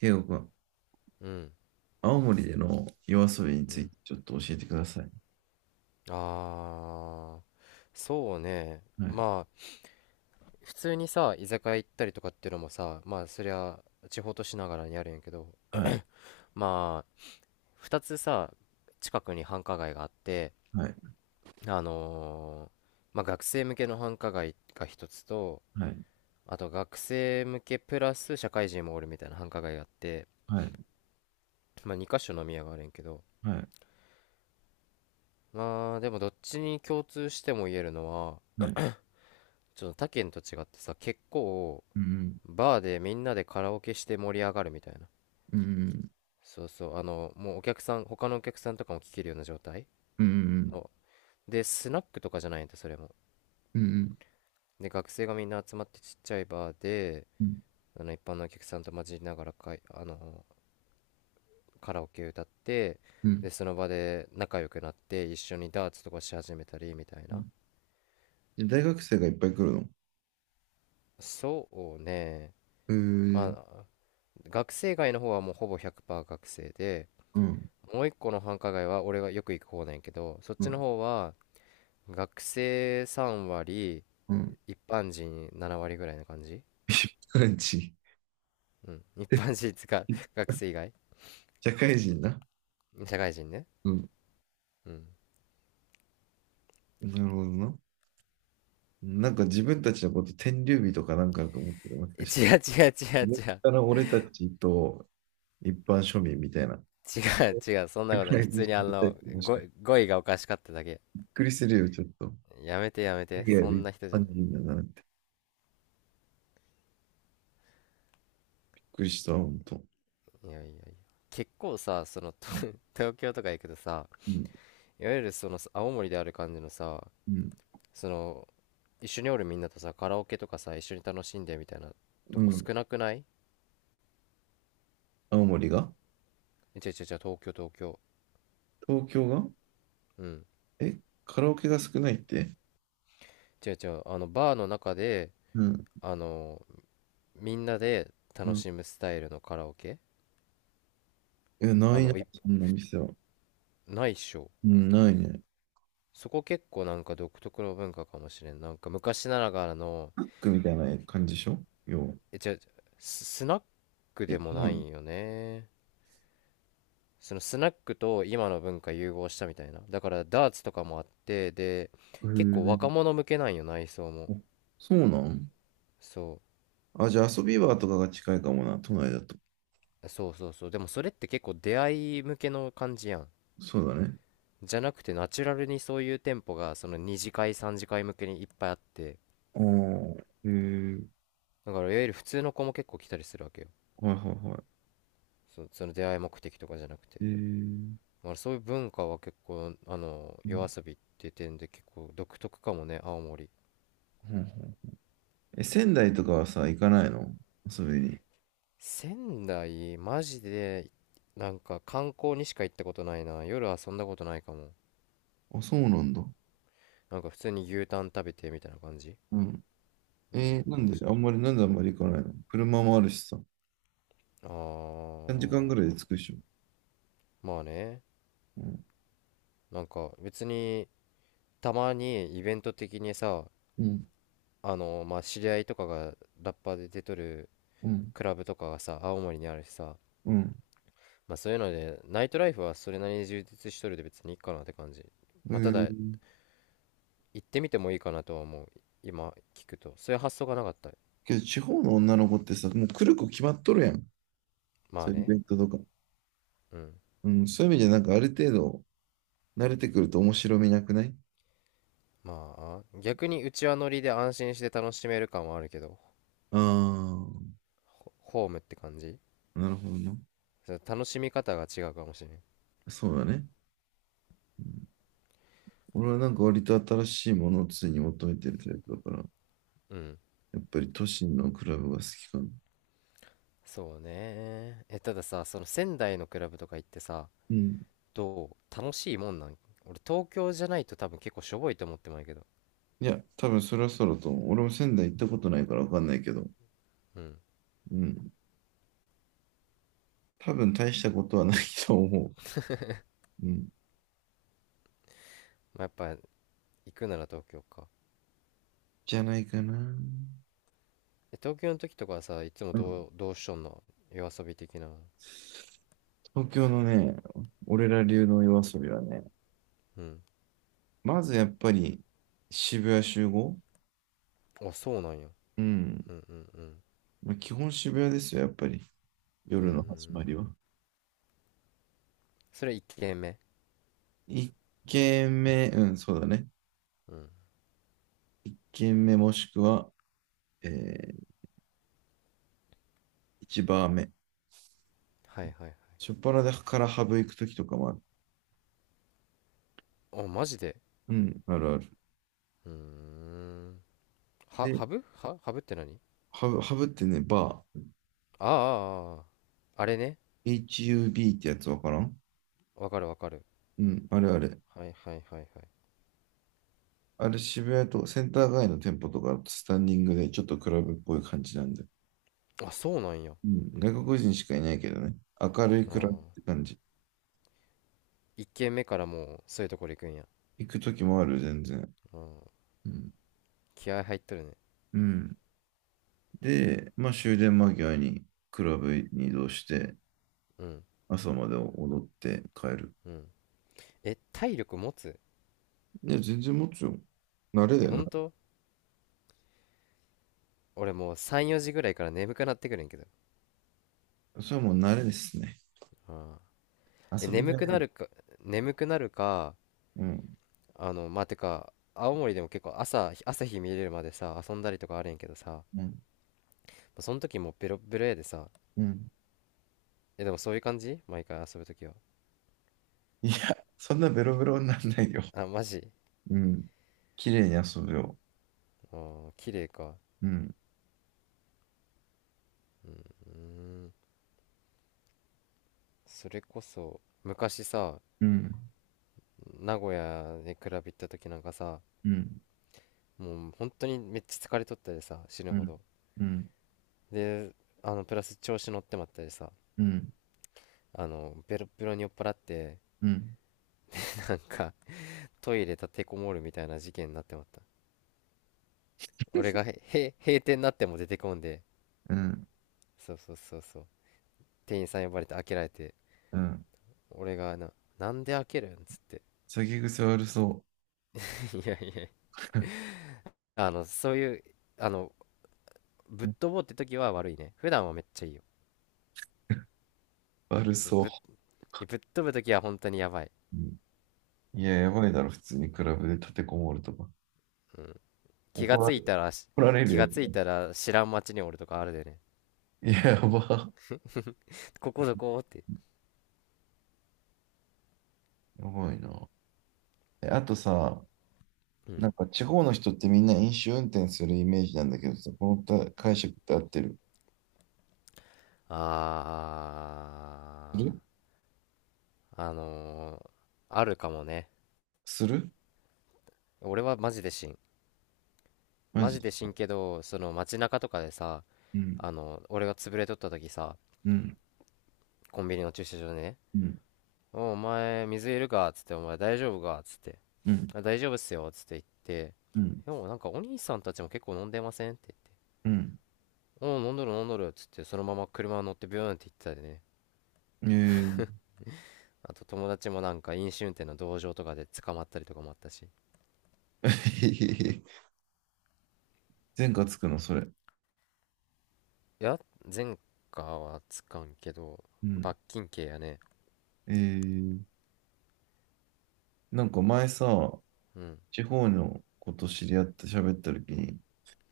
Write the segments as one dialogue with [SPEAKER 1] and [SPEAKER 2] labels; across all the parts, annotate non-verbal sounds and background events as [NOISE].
[SPEAKER 1] ケイゴくん、
[SPEAKER 2] うん、
[SPEAKER 1] 青森での夜遊びに
[SPEAKER 2] う
[SPEAKER 1] つい
[SPEAKER 2] ん。
[SPEAKER 1] てちょっと教えてください。
[SPEAKER 2] ああ、そうね。
[SPEAKER 1] はい、
[SPEAKER 2] まあ、普通にさ、居酒屋行ったりとかっていうのもさ、まあ、そりゃ、地方都市ながらにあるんやけど、
[SPEAKER 1] はい、
[SPEAKER 2] まあ、二つさ、近くに繁華街があって、
[SPEAKER 1] はい、
[SPEAKER 2] あのーまあ、学生向けの繁華街が一つと、
[SPEAKER 1] はい、
[SPEAKER 2] あと学生向けプラス社会人もおるみたいな繁華街があって、
[SPEAKER 1] はい、
[SPEAKER 2] まあ、2箇所飲み屋があるんやけど、
[SPEAKER 1] はい、
[SPEAKER 2] まあ、でもどっちに共通しても言えるのは、
[SPEAKER 1] はい。
[SPEAKER 2] ちょっと他県と違ってさ、結構、
[SPEAKER 1] うん、
[SPEAKER 2] バーでみんなでカラオケして盛り上がるみたいな。
[SPEAKER 1] うん、
[SPEAKER 2] そうそう、あの、もうお客さん、他のお客さんとかも聴けるような状態
[SPEAKER 1] うん、うん、
[SPEAKER 2] の。で、スナックとかじゃないんだ、それも。
[SPEAKER 1] うん、うん、
[SPEAKER 2] で、学生がみんな集まってちっちゃいバーで、あの、一般のお客さんと混じりながらかい、あの、カラオケ歌って、
[SPEAKER 1] うん。
[SPEAKER 2] で、その場で仲良くなって、一緒にダーツとかし始めたり、みたい
[SPEAKER 1] う
[SPEAKER 2] な。
[SPEAKER 1] ん。で大学生がいっぱい来るの？へ
[SPEAKER 2] そうね。ま
[SPEAKER 1] ー。
[SPEAKER 2] あ、学生街の方はもうほぼ100%学生で、
[SPEAKER 1] うん、
[SPEAKER 2] もう一個の繁華街は俺がよく行く方なんやけど、そっ
[SPEAKER 1] う
[SPEAKER 2] ちの
[SPEAKER 1] ん、
[SPEAKER 2] 方は、学生3
[SPEAKER 1] う
[SPEAKER 2] 割、
[SPEAKER 1] ん。
[SPEAKER 2] 一般人7割ぐらいな感じ。
[SPEAKER 1] 一般人。
[SPEAKER 2] うん。一般人つか、[LAUGHS] 学生以
[SPEAKER 1] [LAUGHS]
[SPEAKER 2] 外。
[SPEAKER 1] 社会人な。
[SPEAKER 2] 社会人ね。
[SPEAKER 1] うん。
[SPEAKER 2] うん。
[SPEAKER 1] なるほどな。なんか自分たちのこと天竜日とかなんかあると思ってる、もし
[SPEAKER 2] え
[SPEAKER 1] かして。
[SPEAKER 2] 違う違う違う
[SPEAKER 1] 上
[SPEAKER 2] 違う。
[SPEAKER 1] から俺たちと一般庶民みたいな。
[SPEAKER 2] 違う違う、そんな
[SPEAKER 1] サ
[SPEAKER 2] こと
[SPEAKER 1] プ
[SPEAKER 2] な
[SPEAKER 1] ラ
[SPEAKER 2] い。普
[SPEAKER 1] イズ
[SPEAKER 2] 通
[SPEAKER 1] ショ
[SPEAKER 2] に
[SPEAKER 1] ッ
[SPEAKER 2] あ
[SPEAKER 1] トタイ
[SPEAKER 2] の、
[SPEAKER 1] プ、もし
[SPEAKER 2] 語
[SPEAKER 1] かして。
[SPEAKER 2] 語彙がおかしかっただけ。
[SPEAKER 1] びっくりするよ、ちょっと。
[SPEAKER 2] やめてやめて。
[SPEAKER 1] いやは
[SPEAKER 2] そん
[SPEAKER 1] 一
[SPEAKER 2] な人じ
[SPEAKER 1] 般
[SPEAKER 2] ゃない。
[SPEAKER 1] 人だなって。びっくりした、ほんと。
[SPEAKER 2] いやいやいや。結構さ、その、と
[SPEAKER 1] う
[SPEAKER 2] [LAUGHS] 東京とか行くとさ、
[SPEAKER 1] ん、
[SPEAKER 2] いわゆるその、青森である感じのさ、
[SPEAKER 1] うん、
[SPEAKER 2] その、一緒におるみんなとさ、カラオケとかさ、一緒に楽しんでみたいなと
[SPEAKER 1] う
[SPEAKER 2] こ
[SPEAKER 1] ん。
[SPEAKER 2] 少なくない。
[SPEAKER 1] 青森が？
[SPEAKER 2] え違う違う違う、東京東京。
[SPEAKER 1] 東京が？
[SPEAKER 2] うん。
[SPEAKER 1] え、カラオケが少ないって？
[SPEAKER 2] 違う違う、あのバーの中で、
[SPEAKER 1] うん、
[SPEAKER 2] あのみんなで
[SPEAKER 1] う
[SPEAKER 2] 楽
[SPEAKER 1] ん。
[SPEAKER 2] しむスタイルのカラオケ。
[SPEAKER 1] いや、な
[SPEAKER 2] あ
[SPEAKER 1] いな、
[SPEAKER 2] の、い
[SPEAKER 1] そんな店は。
[SPEAKER 2] ないっしょ。
[SPEAKER 1] うん、ないね。
[SPEAKER 2] そこ結構なんか独特の文化かもしれん、なんか昔ながらの。
[SPEAKER 1] ブックみたいな感じでしょ要は。
[SPEAKER 2] え違う違う、スナック
[SPEAKER 1] え、
[SPEAKER 2] でも
[SPEAKER 1] 違う
[SPEAKER 2] な
[SPEAKER 1] の？
[SPEAKER 2] いよね。そのスナックと今の文化融合したみたいな。だからダーツとかもあってで、
[SPEAKER 1] へ
[SPEAKER 2] 結構若
[SPEAKER 1] え。
[SPEAKER 2] 者向けなんよ、内装
[SPEAKER 1] あ
[SPEAKER 2] も。
[SPEAKER 1] そうなん？
[SPEAKER 2] そ
[SPEAKER 1] あ、じゃあ遊び場とかが近いかもな、都内だと。
[SPEAKER 2] うそうそうそう。でもそれって結構出会い向けの感じやん。
[SPEAKER 1] そうだね。
[SPEAKER 2] じゃなくてナチュラルにそういう店舗がその2次会3次会向けにいっぱいあって、
[SPEAKER 1] ああ、へえ。
[SPEAKER 2] だからいわゆる普通の子も結構来たりするわけよ。
[SPEAKER 1] はいはいは
[SPEAKER 2] そその出会い目的とかじゃなく
[SPEAKER 1] い。
[SPEAKER 2] て。
[SPEAKER 1] へえ。う
[SPEAKER 2] まあそういう文化は結構あの夜
[SPEAKER 1] ん
[SPEAKER 2] 遊びっていう点で結構独特かもね、青森。
[SPEAKER 1] うん。え、仙台とかはさ、行かないの？遊びに。
[SPEAKER 2] 仙台マジで、なんか観光にしか行ったことないな、夜遊んだことないかも。
[SPEAKER 1] あ、そうなんだ。
[SPEAKER 2] なんか普通に牛タン食べてみたいな感じ。
[SPEAKER 1] うん。
[SPEAKER 2] うん、
[SPEAKER 1] な
[SPEAKER 2] な
[SPEAKER 1] ん
[SPEAKER 2] んかし、
[SPEAKER 1] で、あんまり、なんであんまり行かないの？車もあるしさ。
[SPEAKER 2] あ
[SPEAKER 1] 3時間ぐらい
[SPEAKER 2] ー、
[SPEAKER 1] で着くでしょ。
[SPEAKER 2] まあね。
[SPEAKER 1] うん。
[SPEAKER 2] なんか別に、たまにイベント的にさ、
[SPEAKER 1] うん。
[SPEAKER 2] あの、まあ知り合いとかがラッパーで出とる
[SPEAKER 1] うん。
[SPEAKER 2] クラブとかがさ青森にあるしさ、
[SPEAKER 1] うん。
[SPEAKER 2] まあそういうのでナイトライフはそれなりに充実しとるで別にいいかなって感じ。
[SPEAKER 1] う
[SPEAKER 2] まあただ
[SPEAKER 1] ー
[SPEAKER 2] 行ってみてもいいかなとは思う、今聞くとそういう発想がなかった。
[SPEAKER 1] けど、地方の女の子ってさ、もう来る子決まっとるやん。
[SPEAKER 2] ま
[SPEAKER 1] そ
[SPEAKER 2] あ
[SPEAKER 1] ういうイベ
[SPEAKER 2] ね。
[SPEAKER 1] ントとか。
[SPEAKER 2] うん。
[SPEAKER 1] うん。そういう意味で、なんかある程度、慣れてくると面白みなくない？
[SPEAKER 2] まあ逆にうちわ乗りで安心して楽しめる感はあるけど、
[SPEAKER 1] ああ
[SPEAKER 2] ホームって感じ。
[SPEAKER 1] ー、なるほどな。
[SPEAKER 2] そう、楽しみ方が違うかもしれん。
[SPEAKER 1] そうだね。うん。俺はなんか割と新しいものを常に求めてるタイプだから、
[SPEAKER 2] うん。
[SPEAKER 1] やっぱり都心のクラブが好きかな。
[SPEAKER 2] そうねえ、ただ、さその仙台のクラブとか行ってさ
[SPEAKER 1] うん。
[SPEAKER 2] と楽しいもんなん？俺東京じゃないと多分結構しょぼいと思ってまうけど。
[SPEAKER 1] いや、多分そろそろと思う、俺も仙台行ったことないからわかんないけど、
[SPEAKER 2] うん、
[SPEAKER 1] うん。多分大したことはないと思う。うん。
[SPEAKER 2] まあ、やっぱ行くなら東京か。
[SPEAKER 1] じゃないかな。
[SPEAKER 2] え東京の時とかはさ、いつも
[SPEAKER 1] うん。
[SPEAKER 2] どう、どうしとんの、夜遊び的な。
[SPEAKER 1] 東京のね、俺ら流の夜遊びはね、
[SPEAKER 2] うん。
[SPEAKER 1] まずやっぱり渋谷集合。
[SPEAKER 2] あそうなんや。
[SPEAKER 1] うん。
[SPEAKER 2] うんうんうん。
[SPEAKER 1] まあ、基本渋谷ですよ、やっぱり。
[SPEAKER 2] うんう
[SPEAKER 1] 夜
[SPEAKER 2] んう
[SPEAKER 1] の始ま
[SPEAKER 2] ん。
[SPEAKER 1] りは。
[SPEAKER 2] それ1軒目？
[SPEAKER 1] 一軒目、うん、そうだね。
[SPEAKER 2] うん。
[SPEAKER 1] 一軒目もしくは、えー、一バー目。
[SPEAKER 2] はいはいは
[SPEAKER 1] 初っ端からハブ行くときとかもある。
[SPEAKER 2] い。あマジで、
[SPEAKER 1] うん、あるある。
[SPEAKER 2] うん。
[SPEAKER 1] で、
[SPEAKER 2] ハブ？ハブって何？
[SPEAKER 1] ハブってね、バー。
[SPEAKER 2] あああ。ああ。ああれね。
[SPEAKER 1] HUB ってやつわからん。
[SPEAKER 2] わかるわかる。
[SPEAKER 1] うん、あれあれ。
[SPEAKER 2] はいはいはいはい。
[SPEAKER 1] あれ渋谷とセンター街の店舗とかスタンディングでちょっとクラブっぽい感じなんで。
[SPEAKER 2] あそうなんや。あ
[SPEAKER 1] うん、外国人しかいないけどね。明るい
[SPEAKER 2] あ、
[SPEAKER 1] クラブって感じ。
[SPEAKER 2] 1軒目からもうそういうところ行くんや。
[SPEAKER 1] 行く時もある、全然。
[SPEAKER 2] うん。
[SPEAKER 1] うん。
[SPEAKER 2] 気合入っとるね。
[SPEAKER 1] うん。で、まあ終電間際にクラブに移動して、
[SPEAKER 2] うん。
[SPEAKER 1] 朝まで踊って帰る。
[SPEAKER 2] うん。え体力持つ？
[SPEAKER 1] いや、全然持つよ。慣れだ
[SPEAKER 2] え
[SPEAKER 1] よ
[SPEAKER 2] 本
[SPEAKER 1] な。
[SPEAKER 2] 当？俺もう3、4時ぐらいから眠くなってくるんやけど。
[SPEAKER 1] それはもう慣れですね。
[SPEAKER 2] うん。え
[SPEAKER 1] 遊び
[SPEAKER 2] 眠
[SPEAKER 1] 慣
[SPEAKER 2] く
[SPEAKER 1] れ
[SPEAKER 2] な
[SPEAKER 1] る。
[SPEAKER 2] るか、眠くなるか。
[SPEAKER 1] うん。
[SPEAKER 2] あのまあてか青森でも結構朝、朝日見れるまでさ遊んだりとかあるんやけどさ、
[SPEAKER 1] うん。
[SPEAKER 2] その時もうベロッベロやでさ。
[SPEAKER 1] うん。
[SPEAKER 2] えでもそういう感じ毎回遊ぶ時は？
[SPEAKER 1] いや、そんなベロベロにならないよ。
[SPEAKER 2] あマジ？
[SPEAKER 1] うん。綺麗に遊ぶよ。
[SPEAKER 2] あー綺麗か。
[SPEAKER 1] うん。
[SPEAKER 2] うーん。それこそ昔さ
[SPEAKER 1] うん。
[SPEAKER 2] 名古屋でクラブ行った時なんかさ、
[SPEAKER 1] うん。
[SPEAKER 2] もう本当にめっちゃ疲れとったでさ死ぬ
[SPEAKER 1] う
[SPEAKER 2] ほ
[SPEAKER 1] ん。
[SPEAKER 2] ど。
[SPEAKER 1] うん。
[SPEAKER 2] で、あのプラス調子乗ってまったりさ、
[SPEAKER 1] うん。
[SPEAKER 2] あのベロッベロに酔っ払って、
[SPEAKER 1] うん。
[SPEAKER 2] なんかトイレ立てこもるみたいな事件になってまった。俺が閉店になっても出てこんで、
[SPEAKER 1] うん。
[SPEAKER 2] そうそうそうそう、店員さん呼ばれて開けられて
[SPEAKER 1] うん。
[SPEAKER 2] 俺がな、「なんで開けるん？」っつって、
[SPEAKER 1] 酒癖悪そ
[SPEAKER 2] [LAUGHS]「いやいや、あのそういう、あの、ぶっ
[SPEAKER 1] う。
[SPEAKER 2] 飛ぼうって時は悪いね、普段はめっちゃいいよ。
[SPEAKER 1] 悪
[SPEAKER 2] そう、
[SPEAKER 1] そ
[SPEAKER 2] ぶっ
[SPEAKER 1] う。
[SPEAKER 2] ぶっ飛ぶ時は本当にやばい、
[SPEAKER 1] うん。いや、
[SPEAKER 2] う
[SPEAKER 1] や
[SPEAKER 2] ん。
[SPEAKER 1] ばいだろ、普通にクラブで立てこもるとか。
[SPEAKER 2] うん、気が
[SPEAKER 1] 怒ら
[SPEAKER 2] つ
[SPEAKER 1] れ、
[SPEAKER 2] い
[SPEAKER 1] 怒
[SPEAKER 2] たらし、
[SPEAKER 1] られる
[SPEAKER 2] 気
[SPEAKER 1] やつ。
[SPEAKER 2] がついたら知らん街におるとかあるでね、
[SPEAKER 1] いや、やば。
[SPEAKER 2] ここどこって。
[SPEAKER 1] やばいな。え、あとさ、
[SPEAKER 2] うん。
[SPEAKER 1] なんか地方の人ってみんな飲酒運転するイメージなんだけどさ、このた解釈って合ってる？
[SPEAKER 2] あー、あのー、あるかもね。
[SPEAKER 1] するする。
[SPEAKER 2] 俺はマジで死ん。
[SPEAKER 1] マ
[SPEAKER 2] マ
[SPEAKER 1] ジ？
[SPEAKER 2] ジで死んけど、その街中とかでさ、
[SPEAKER 1] うん。
[SPEAKER 2] あの、俺が潰れとった時さ、
[SPEAKER 1] うん。
[SPEAKER 2] コンビニの駐車場でね、
[SPEAKER 1] うん。
[SPEAKER 2] おお前、水いるかっつって、お前大丈夫かっつって、
[SPEAKER 1] うん。
[SPEAKER 2] あ大丈夫っすよっつって言って、
[SPEAKER 1] うん。
[SPEAKER 2] でもなんかお兄さんたちも結構飲んでませんって
[SPEAKER 1] うん。
[SPEAKER 2] 言って、おう飲んどる飲んどるっつって、そのまま車乗ってビューンって行ってたでね。
[SPEAKER 1] えー、
[SPEAKER 2] あと友達もなんか飲酒運転の同情とかで捕まったりとかもあったし。
[SPEAKER 1] [LAUGHS] 前科つくの、それ？
[SPEAKER 2] いや、前科はつかんけど、
[SPEAKER 1] うん。
[SPEAKER 2] 罰金刑やね。
[SPEAKER 1] えー、なんか前さ、
[SPEAKER 2] うん、
[SPEAKER 1] 地方のこと知り合って喋った時に、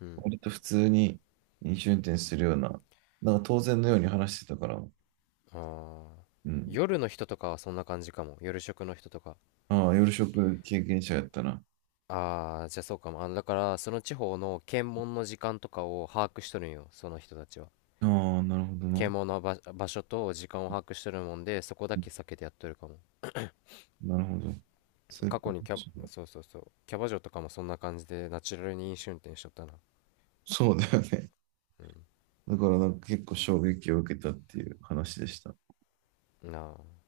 [SPEAKER 2] うん。
[SPEAKER 1] 割と普通に飲酒運転するような、なんか当然のように話してたから、
[SPEAKER 2] ああ、
[SPEAKER 1] うん。
[SPEAKER 2] 夜の人とかはそんな感じかも。夜食の人とか。
[SPEAKER 1] ああ、夜食経験者やったな。
[SPEAKER 2] ああ、じゃあそうかも。あ、だから、その地方の検問の時間とかを把握しとるんよ、その人たちは。
[SPEAKER 1] ああ、なるほどな。
[SPEAKER 2] 検問の場所と時間を把握しとるもんで、そこだ
[SPEAKER 1] う
[SPEAKER 2] け
[SPEAKER 1] ん。
[SPEAKER 2] 避けてやっとるかも。
[SPEAKER 1] なるほど。そういう
[SPEAKER 2] 過
[SPEAKER 1] こ
[SPEAKER 2] 去
[SPEAKER 1] と
[SPEAKER 2] にキ
[SPEAKER 1] で
[SPEAKER 2] ャバ、
[SPEAKER 1] しょうね。
[SPEAKER 2] そうそうそう、キャバ嬢とかもそんな感じで、ナチュラルに飲酒運転しとったな。
[SPEAKER 1] そうだよね。
[SPEAKER 2] うん。
[SPEAKER 1] だからなんか結構衝撃を受けたっていう話でした。
[SPEAKER 2] なあ。